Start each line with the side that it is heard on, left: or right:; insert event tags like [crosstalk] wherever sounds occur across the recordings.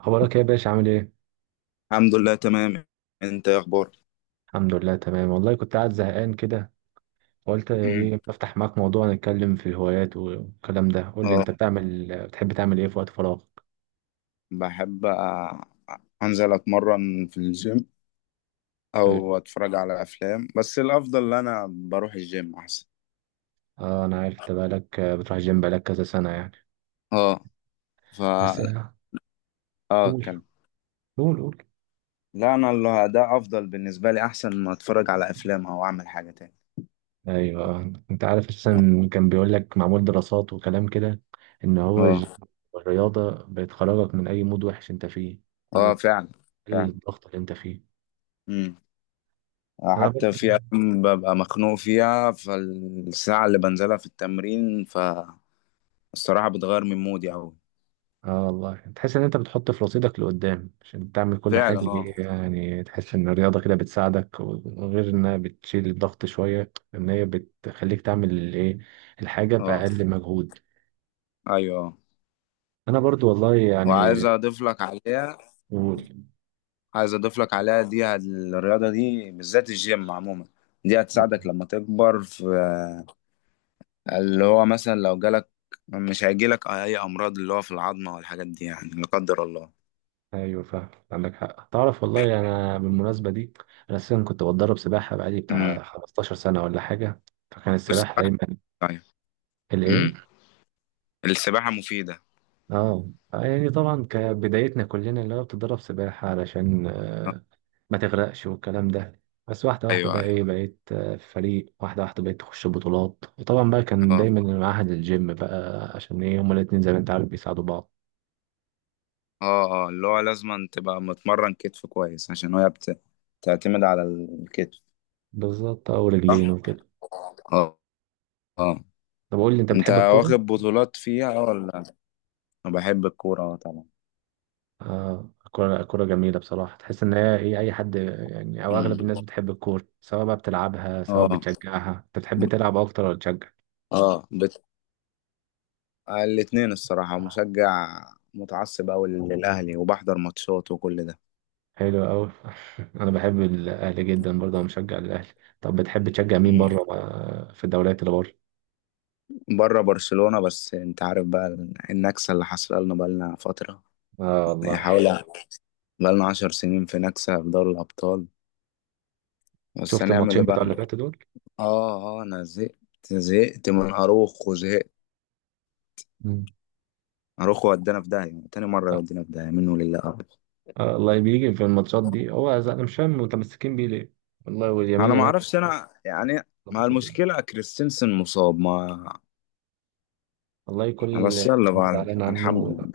right: اخبارك إيه يا باشا، عامل ايه؟
left: الحمد لله تمام. انت ايه اخبارك؟
right: الحمد لله تمام، والله كنت قاعد زهقان كده. قلت
left: مم.
right: ايه، بفتح معاك موضوع نتكلم في الهوايات والكلام ده. قول لي، انت
left: اه
right: بتحب تعمل ايه في وقت فراغ؟
left: بحب انزل اتمرن في الجيم
right: حلو.
left: او اتفرج على افلام، بس الافضل ان انا بروح الجيم احسن.
right: اه انا عارف، انت بقالك بتروح الجيم بقالك كذا سنة يعني.
left: اه ف
right: بس
left: اه
right: قول
left: اتكلم.
right: قول قول.
left: لا، انا اللي ده افضل بالنسبه لي، احسن ما اتفرج على افلام او اعمل حاجه تاني.
right: ايوه انت عارف اساسا، كان بيقول لك معمول دراسات وكلام كده، ان هو
left: اه
right: الجيم والرياضة بتخرجك من اي مود وحش انت فيه،
left: اه
right: وبتقلل
left: فعلا. فعلا.
right: الضغط اللي انت فيه.
left: مم.
right: انا
left: حتى في
right: برضه.
left: أيام ببقى مخنوق فيها، فالساعة اللي بنزلها في التمرين فالصراحة بتغير من مودي أوي.
right: اه والله، تحس ان انت بتحط في رصيدك لقدام عشان تعمل كل
left: فعلا.
right: حاجة، ايه
left: اه
right: يعني، تحس ان الرياضة كده بتساعدك، وغير انها بتشيل الضغط شوية، ان هي بتخليك تعمل الايه، الحاجة
left: اه
right: بأقل مجهود.
left: ايوه.
right: انا برضو والله يعني.
left: وعايز اضيف لك عليها،
right: قول.
left: عايز اضيف لك عليها، دي الرياضه دي بالذات، الجيم عموما، دي هتساعدك لما تكبر في اللي هو مثلا لو جالك، مش هيجيلك اي امراض اللي هو في العظمه والحاجات دي، يعني لا قدر الله.
right: ايوه فاهم، عندك حق. تعرف والله انا بالمناسبة دي، انا اساسا كنت بتدرب سباحة بقالي
left: امم
right: بتاع 15 سنة ولا حاجة، فكان السباحة
left: والسباحه،
right: دايما
left: ايوه. امم
right: الايه.
left: السباحه مفيده.
right: اه يعني طبعا كبدايتنا كلنا، اللي هو بتدرب سباحة علشان
left: آه،
right: ما تغرقش والكلام ده. بس واحدة واحدة
left: ايوه
right: بقى
left: ايوه.
right: ايه، بقيت في فريق، واحدة واحدة بقيت تخش بطولات. وطبعا بقى كان
left: اه
right: دايما المعهد الجيم بقى، عشان ايه، هما الاتنين زي ما انت عارف بيساعدوا بعض.
left: اه اللي هو لازم تبقى متمرن كتف كويس عشان هي بتعتمد على الكتف.
right: بالظبط، اه، ورجلين
left: صح.
right: وكده.
left: اه اه
right: طب قول لي، انت
left: انت
right: بتحب الكورة؟
left: واخد بطولات فيها ولا؟ بحب الكورة، اه طبعا.
right: اه الكورة الكورة جميلة بصراحة. تحس ان هي ايه، اي حد يعني او اغلب
left: أمم.
right: الناس بتحب الكورة، سواء بقى بتلعبها سواء
left: اه
right: بتشجعها. انت بتحب تلعب اكتر ولا تشجع؟
left: اه الاتنين الصراحة، مشجع، متعصب أوي للأهلي وبحضر ماتشات وكل ده.
right: حلو أوي. [laughs] أنا بحب الأهلي جدا برضه، أنا مشجع للأهلي. طب بتحب تشجع مين
left: أمم.
right: بره في الدوريات اللي بره؟
left: بره برشلونة، بس انت عارف بقى النكسة اللي حصل لنا بقالنا فترة.
right: اه
left: هي
right: والله.
left: حوالي، بقالنا عشر سنين في نكسة في دوري الأبطال. بس
right: شفت
left: هنعمل ايه
right: الماتشين بتوع
left: بقى؟
right: اللي فاتوا دول؟
left: اه انا زهقت، زهقت من اروخو، زهقت.
right: مم.
left: اروخو ودانا في داهية، تاني مرة
right: لا
left: يودينا في داهية، منه لله أبدا.
right: الله بيجي في الماتشات دي، هو أنا مش فاهم متمسكين بيه ليه؟ والله واليمين
left: انا ما
right: يامال
left: اعرفش انا، يعني ما
right: ظبط الدنيا.
left: المشكلة كريستنسن مصاب. ما
right: والله كل اللي،
left: بس يلا
right: أنا
left: بقى،
right: زعلان عنه.
left: الحمد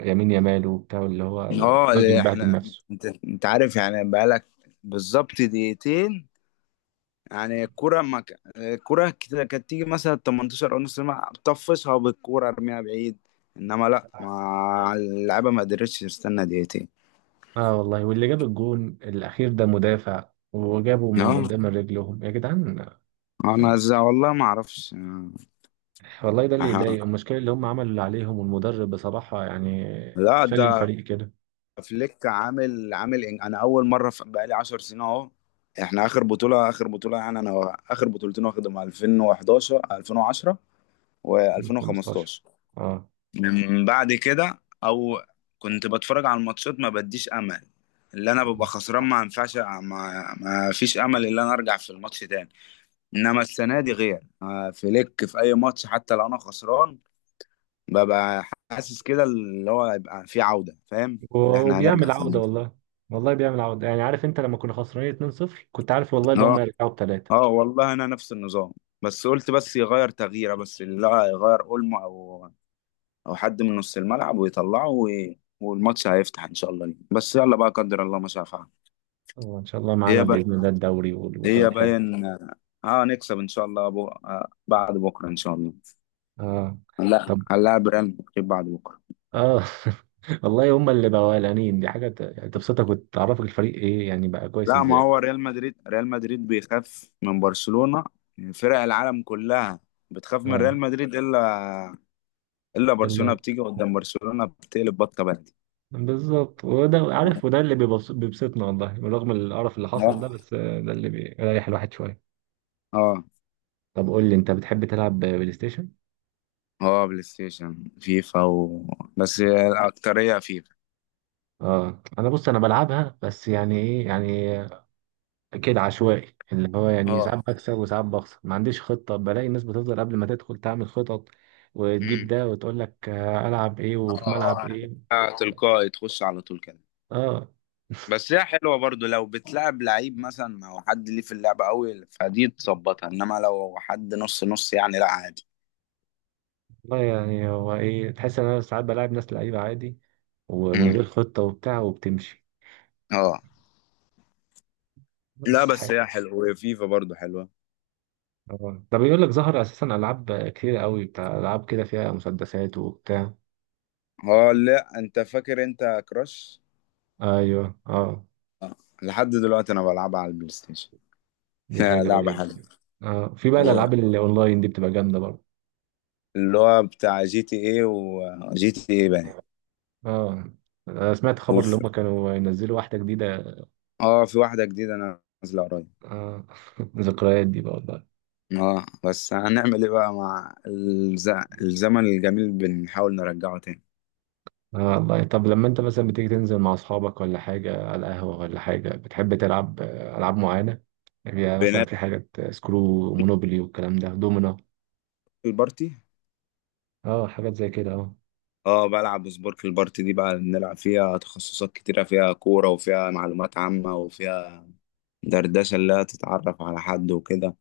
right: يمين يامال وبتاع، اللي هو
left: لله. اه
right: الراجل
left: اللي
right: بهدل
left: احنا،
right: نفسه.
left: انت انت عارف يعني بقالك، بالظبط دقيقتين، يعني الكوره ما الكوره كده كانت تيجي مثلا 18 او نص ساعه طفشها بالكوره، ارميها بعيد. انما لا، ما اللعيبه ما قدرتش تستنى دقيقتين.
right: اه والله، واللي جاب الجون الأخير ده مدافع، وجابه من
left: اه
right: قدام رجلهم يا جدعان.
left: انا والله ما اعرفش. آه،
right: والله ده اللي
left: أها.
right: يضايق، المشكلة اللي هم عملوا اللي عليهم، والمدرب بصراحة يعني
left: لا
right: شال
left: ده
right: الفريق كده.
left: فليك عامل عامل انا اول مره بقالي 10 سنين اهو. احنا اخر بطوله، اخر بطوله يعني، انا اخر بطولتين واخدهم 2011 2010
right: من 15،
left: و2015.
right: اه.
left: من بعد كده، او كنت بتفرج على الماتشات ما بديش امل، اللي انا ببقى خسران ما ينفعش، ما فيش امل ان انا ارجع في الماتش تاني. انما السنه دي غير، فليك في اي ماتش حتى لو انا خسران، ببقى حاسس كده اللي هو هيبقى في عوده، فاهم، اللي احنا هنرجع
right: وبيعمل
left: في.
right: عودة والله، والله بيعمل عودة. يعني عارف انت لما كنا خسرانين 2-0، كنت عارف والله اللي هم
left: اه
right: يرجعوا بثلاثة.
left: اه والله انا نفس النظام، بس قلت بس يغير تغييره، بس اللي هو يغير اولمو او او حد من نص الملعب ويطلعه والماتش هيفتح ان شاء الله ليه. بس يلا بقى، قدر الله ما شاء فعل.
right: ان شاء الله معانا
left: هي بقى،
right: بإذن الله الدوري والبطولة
left: هي
right: الحلوة.
left: باين. اه نكسب ان شاء الله، بو... آه بعد بكره ان شاء الله.
right: اه.
left: لا
right: طب.
left: هنلاعب ريال مدريد بعد بكره.
right: اه. [laughs] والله هم اللي بقوا قلقانين، دي حاجة يعني تبسطك وتعرفك الفريق ايه يعني بقى كويس
left: لا ما
right: ازاي.
left: هو ريال مدريد، ريال مدريد بيخاف من برشلونه، فرق العالم كلها بتخاف من
right: اه
left: ريال مدريد الا، الا برشلونه بتيجي قدام برشلونه بتقلب بطه بلدي.
right: بالظبط، وده عارف، وده اللي بيبسطنا، والله رغم القرف اللي حصل ده،
left: اه
right: بس ده اللي بيريح الواحد شوية.
left: اه
right: طب قول لي، انت بتحب تلعب بلاي ستيشن؟
left: اه بلاي ستيشن فيفا بس الأكترية فيفا.
right: اه انا بص، انا بلعبها بس يعني ايه يعني، كده عشوائي، اللي هو يعني
left: اه
right: ساعات بكسب وساعات بخسر، ما عنديش خطة. بلاقي الناس بتفضل قبل ما تدخل تعمل خطط، وتجيب
left: امم
right: ده وتقول لك العب ايه وفي ملعب
left: اه
right: ايه.
left: تلقائي تخش على طول كده.
right: اه
left: بس هي حلوه برضو لو بتلعب لعيب مثلا او حد ليه في اللعبه قوي، فدي تظبطها. انما لو حد نص نص يعني، لا عادي.
right: والله يعني، هو ايه، تحس ان انا ساعات بلعب ناس لعيبة عادي، ومن
left: امم
right: غير خطة وبتاع وبتمشي.
left: اه لا
right: بس
left: بس
right: حلو.
left: هي حلوه، وهي فيفا برضو حلوه.
right: اه ده بيقول لك ظهر اساسا العاب كتير قوي، بتاع العاب كده فيها مسدسات وبتاع.
left: اه لا انت فاكر انت كراش؟
right: ايوه اه.
left: لحد دلوقتي انا بلعبها على البلاي ستيشن. [laughs]
right: دي
left: يا
right: حلوه
left: لعبه
right: جدا.
left: حلوه.
right: اه، في بقى
left: هو
right: الالعاب اللي اونلاين دي بتبقى جامده برضه.
left: اللي هو بتاع جي تي ايه، وجي تي ايه بقى
right: اه أنا سمعت خبر اللي
left: وفي،
right: هم كانوا ينزلوا واحده جديده.
left: اه في واحده جديده انا نازله قريب.
right: اه. [laughs] ذكريات دي بقى والله.
left: اه بس هنعمل ايه بقى مع الزمن الجميل، بنحاول نرجعه تاني.
right: اه والله، طب لما انت مثلا بتيجي تنزل مع اصحابك ولا حاجه على القهوه ولا حاجه، بتحب تلعب العاب معينه؟ يعني مثلا،
left: بنلعب
right: في حاجات سكرو، مونوبولي والكلام ده، دومينو.
left: البارتي.
right: اه حاجات زي كده، اه
left: اه بلعب سبورك البارتي دي بقى، بنلعب فيها تخصصات كتيرة، فيها كورة وفيها معلومات عامة وفيها دردشة اللي هي تتعرف على حد وكده،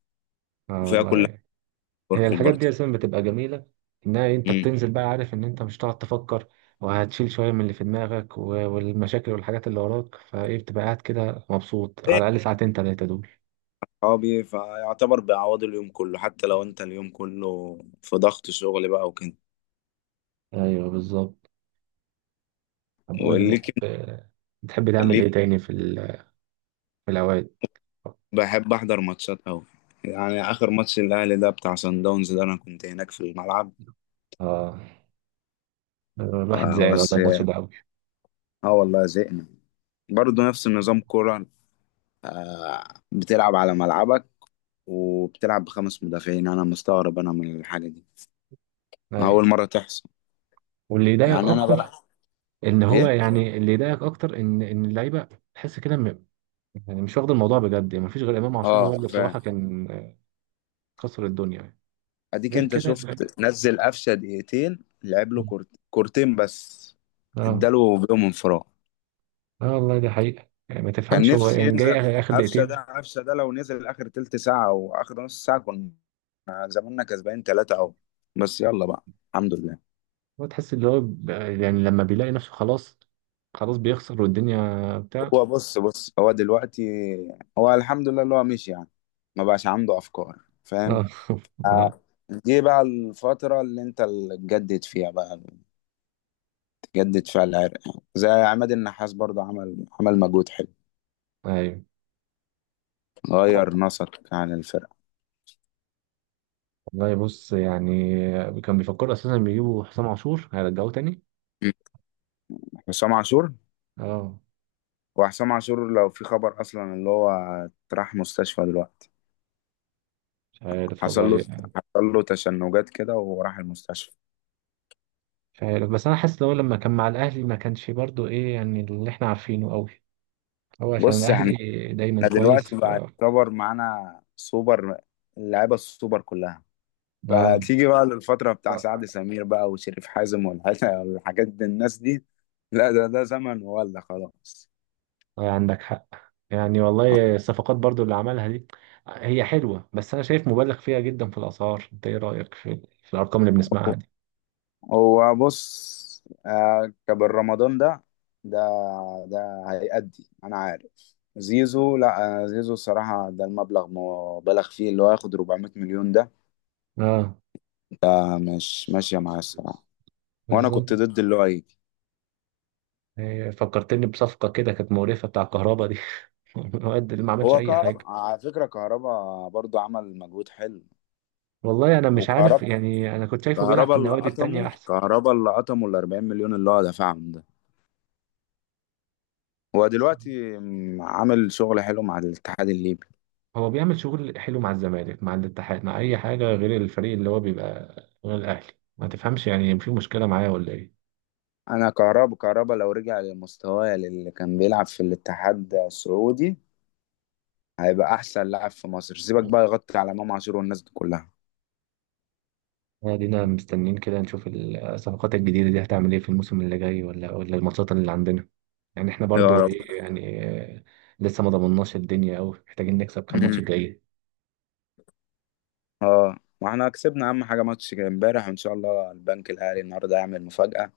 right: اه
left: وفيها كل
right: والله،
left: حاجة،
right: هي
left: سبورك
right: الحاجات
left: البارتي.
right: دي اصلا بتبقى جميله، انها إيه، انت
left: امم
right: بتنزل بقى عارف ان انت مش هتقعد تفكر، وهتشيل شويه من اللي في دماغك والمشاكل والحاجات اللي وراك فايه، بتبقى قاعد كده مبسوط على
left: إيه
right: الاقل ساعتين تلاته دول.
left: صحابي فيعتبر بيعوضوا اليوم كله، حتى لو انت اليوم كله في ضغط شغل بقى وكده.
right: ايوه بالظبط. طب قول لي،
left: وليك،
right: بتحب تعمل
left: ليك
right: ايه تاني في في الاوقات.
left: بحب احضر ماتشات قوي. يعني اخر ماتش الاهلي ده بتاع سان داونز ده، انا كنت هناك في الملعب.
right: اه، الواحد زعل
left: بس
right: والله، الماتش ده قوي.
left: اه والله زهقنا. برضه نفس النظام، كوره، آه، بتلعب على ملعبك وبتلعب بخمس مدافعين، انا مستغرب انا من الحاجه دي. اول
right: ايوه،
left: مره تحصل.
right: واللي يضايق
left: يعني انا بلعب
right: اكتر ان هو
left: ايه.
right: يعني، اللي يضايق اكتر ان اللعيبه، تحس كده يعني مش واخد الموضوع بجد. يعني مفيش غير امام عاشور،
left: اه
right: هو اللي
left: ف
right: بصراحه كان كسر الدنيا.
left: اديك،
right: غير
left: انت
right: كده
left: شفت نزل قفشه دقيقتين، لعب له كورتين بس،
right: اه
left: اداله بيهم انفراد.
right: اه والله دي حقيقة. يعني ما
left: كان
right: تفهمش هو،
left: نفسي
right: يعني جاي
left: ينزل
right: آخر آخر
left: قفشه
right: دقيقتين.
left: ده، قفشه ده لو نزل اخر تلت ساعه او اخر نص ساعه، كنا زماننا كسبانين ثلاثه اهو. بس يلا بقى، الحمد لله.
right: هو تحس اللي هو يعني لما بيلاقي نفسه خلاص، خلاص بيخسر والدنيا بتاع.
left: هو بص، بص، هو دلوقتي هو الحمد لله اللي هو مشي يعني، ما بقاش عنده افكار،
right: اه
left: فاهم.
right: [laughs] اه.
left: آه، دي بقى الفترة اللي انت اللي تجدد فيها بقى، تجدد فيها العرق يعني. زي عماد النحاس برضه، عمل عمل مجهود حلو،
right: ايوه
left: غير نسق عن الفرقة.
right: والله، بص يعني، كان بيفكروا اساسا بيجيبوا حسام عاشور، هيرجعوه تاني.
left: م. حسام عاشور،
right: اه
left: وحسام عاشور لو في خبر اصلا اللي هو راح مستشفى دلوقتي،
right: مش عارف
left: حصل له،
right: والله.
left: حصل له تشنجات كده وراح المستشفى.
right: مش عارف، بس انا حاسس لو لما كان مع الاهلي ما كانش برضو ايه يعني، اللي احنا عارفينه قوي. هو عشان
left: بص
right: الاهلي
left: يعني،
right: دايما
left: احنا
right: كويس
left: دلوقتي بقى يعتبر معانا سوبر، اللعيبه السوبر كلها.
right: اه
left: فتيجي بقى للفتره بتاع سعد سمير بقى وشريف حازم، والحاجات والحاجات دي الناس دي، لا ده ده زمن ولا خلاص.
right: عندك حق. يعني والله الصفقات برضو اللي عملها دي هي حلوة، بس أنا شايف مبالغ فيها جدا في الأسعار. أنت إيه رأيك في الأرقام اللي بنسمعها دي؟
left: هو بص، كابر رمضان ده، ده ده هيأدي، انا عارف. زيزو، لا زيزو الصراحة ده المبلغ مبالغ فيه، اللي هو هياخد 400 مليون ده،
right: آه
left: مش ماشية معاه الصراحة. وانا كنت
right: بالظبط.
left: ضد اللي هو هيجي.
right: هي فكرتني بصفقة كده كانت مقرفة، بتاع الكهرباء دي. [laughs] الواد اللي ما عملش
left: هو
right: أي
left: كهربا،
right: حاجة.
left: على فكرة كهربا برضو عمل مجهود حلو.
right: والله أنا
left: هو
right: مش عارف
left: كهربا،
right: يعني، أنا كنت شايفه بيلعب
left: كهربا
right: في
left: اللي
right: النوادي التانية
left: قطمه،
right: أحسن.
left: كهربا اللي قطمه ال 40 مليون اللي هو دفعهم ده، هو دلوقتي عامل شغل حلو مع الاتحاد الليبي.
right: هو بيعمل شغل حلو مع الزمالك، مع الاتحاد، مع أي حاجة غير الفريق اللي هو بيبقى، غير الأهلي. ما تفهمش يعني، في مشكلة معاه ولا إيه؟
left: انا كهربا، كهربا لو رجع لمستواه اللي كان بيلعب في الاتحاد السعودي، هيبقى احسن لاعب في مصر، سيبك بقى يغطي على امام عاشور والناس دي كلها.
right: ادينا مستنيين كده نشوف الصفقات الجديده دي هتعمل ايه في الموسم اللي جاي، ولا الماتشات اللي عندنا. يعني احنا
left: يا
right: برضو
left: رب.
right: ايه يعني، لسه ما ضمناش الدنيا قوي، محتاجين نكسب كام ماتش
left: مم.
right: جاي.
left: اه واحنا كسبنا اهم حاجه ماتش امبارح، وان شاء الله البنك الاهلي النهارده يعمل مفاجاه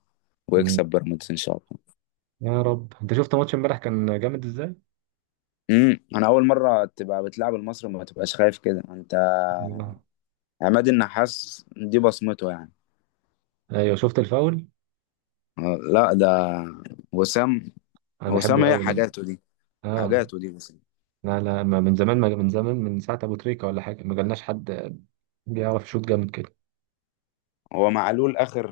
right: مم.
left: ويكسب بيراميدز ان شاء الله.
right: يا رب. انت شفت ماتش امبارح كان جامد ازاي؟
left: انا اول مره تبقى بتلعب المصري ما تبقاش خايف كده انت.
right: الله.
left: عماد النحاس دي بصمته يعني.
right: ايوه، شفت الفاول.
left: لا ده وسام،
right: انا
left: وسام
right: بحبه
left: هي
right: قوي. لا
left: حاجاته دي،
right: اه،
left: حاجاته دي بس.
right: لا لا، ما من زمان ما من زمان، من ساعه ابو تريكه ولا حاجه ما جالناش حد بيعرف يشوط جامد كده.
left: هو معلول اخر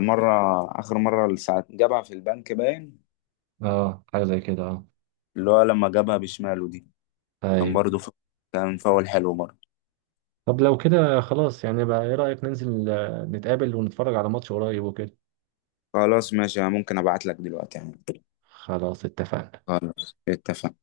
left: مره، اخر مره ساعه جابها في البنك باين،
right: اه حاجه زي كده، اه
left: اللي هو لما جابها بشماله دي، كان برضه
right: ايوه.
left: كان فاول حلو برضه.
right: طب لو كده خلاص، يعني بقى ايه رأيك ننزل نتقابل ونتفرج على ماتش قريب وكده.
left: خلاص ماشي، أنا ممكن ابعت لك دلوقتي يعني.
right: خلاص اتفقنا.
left: خلاص اتفقنا.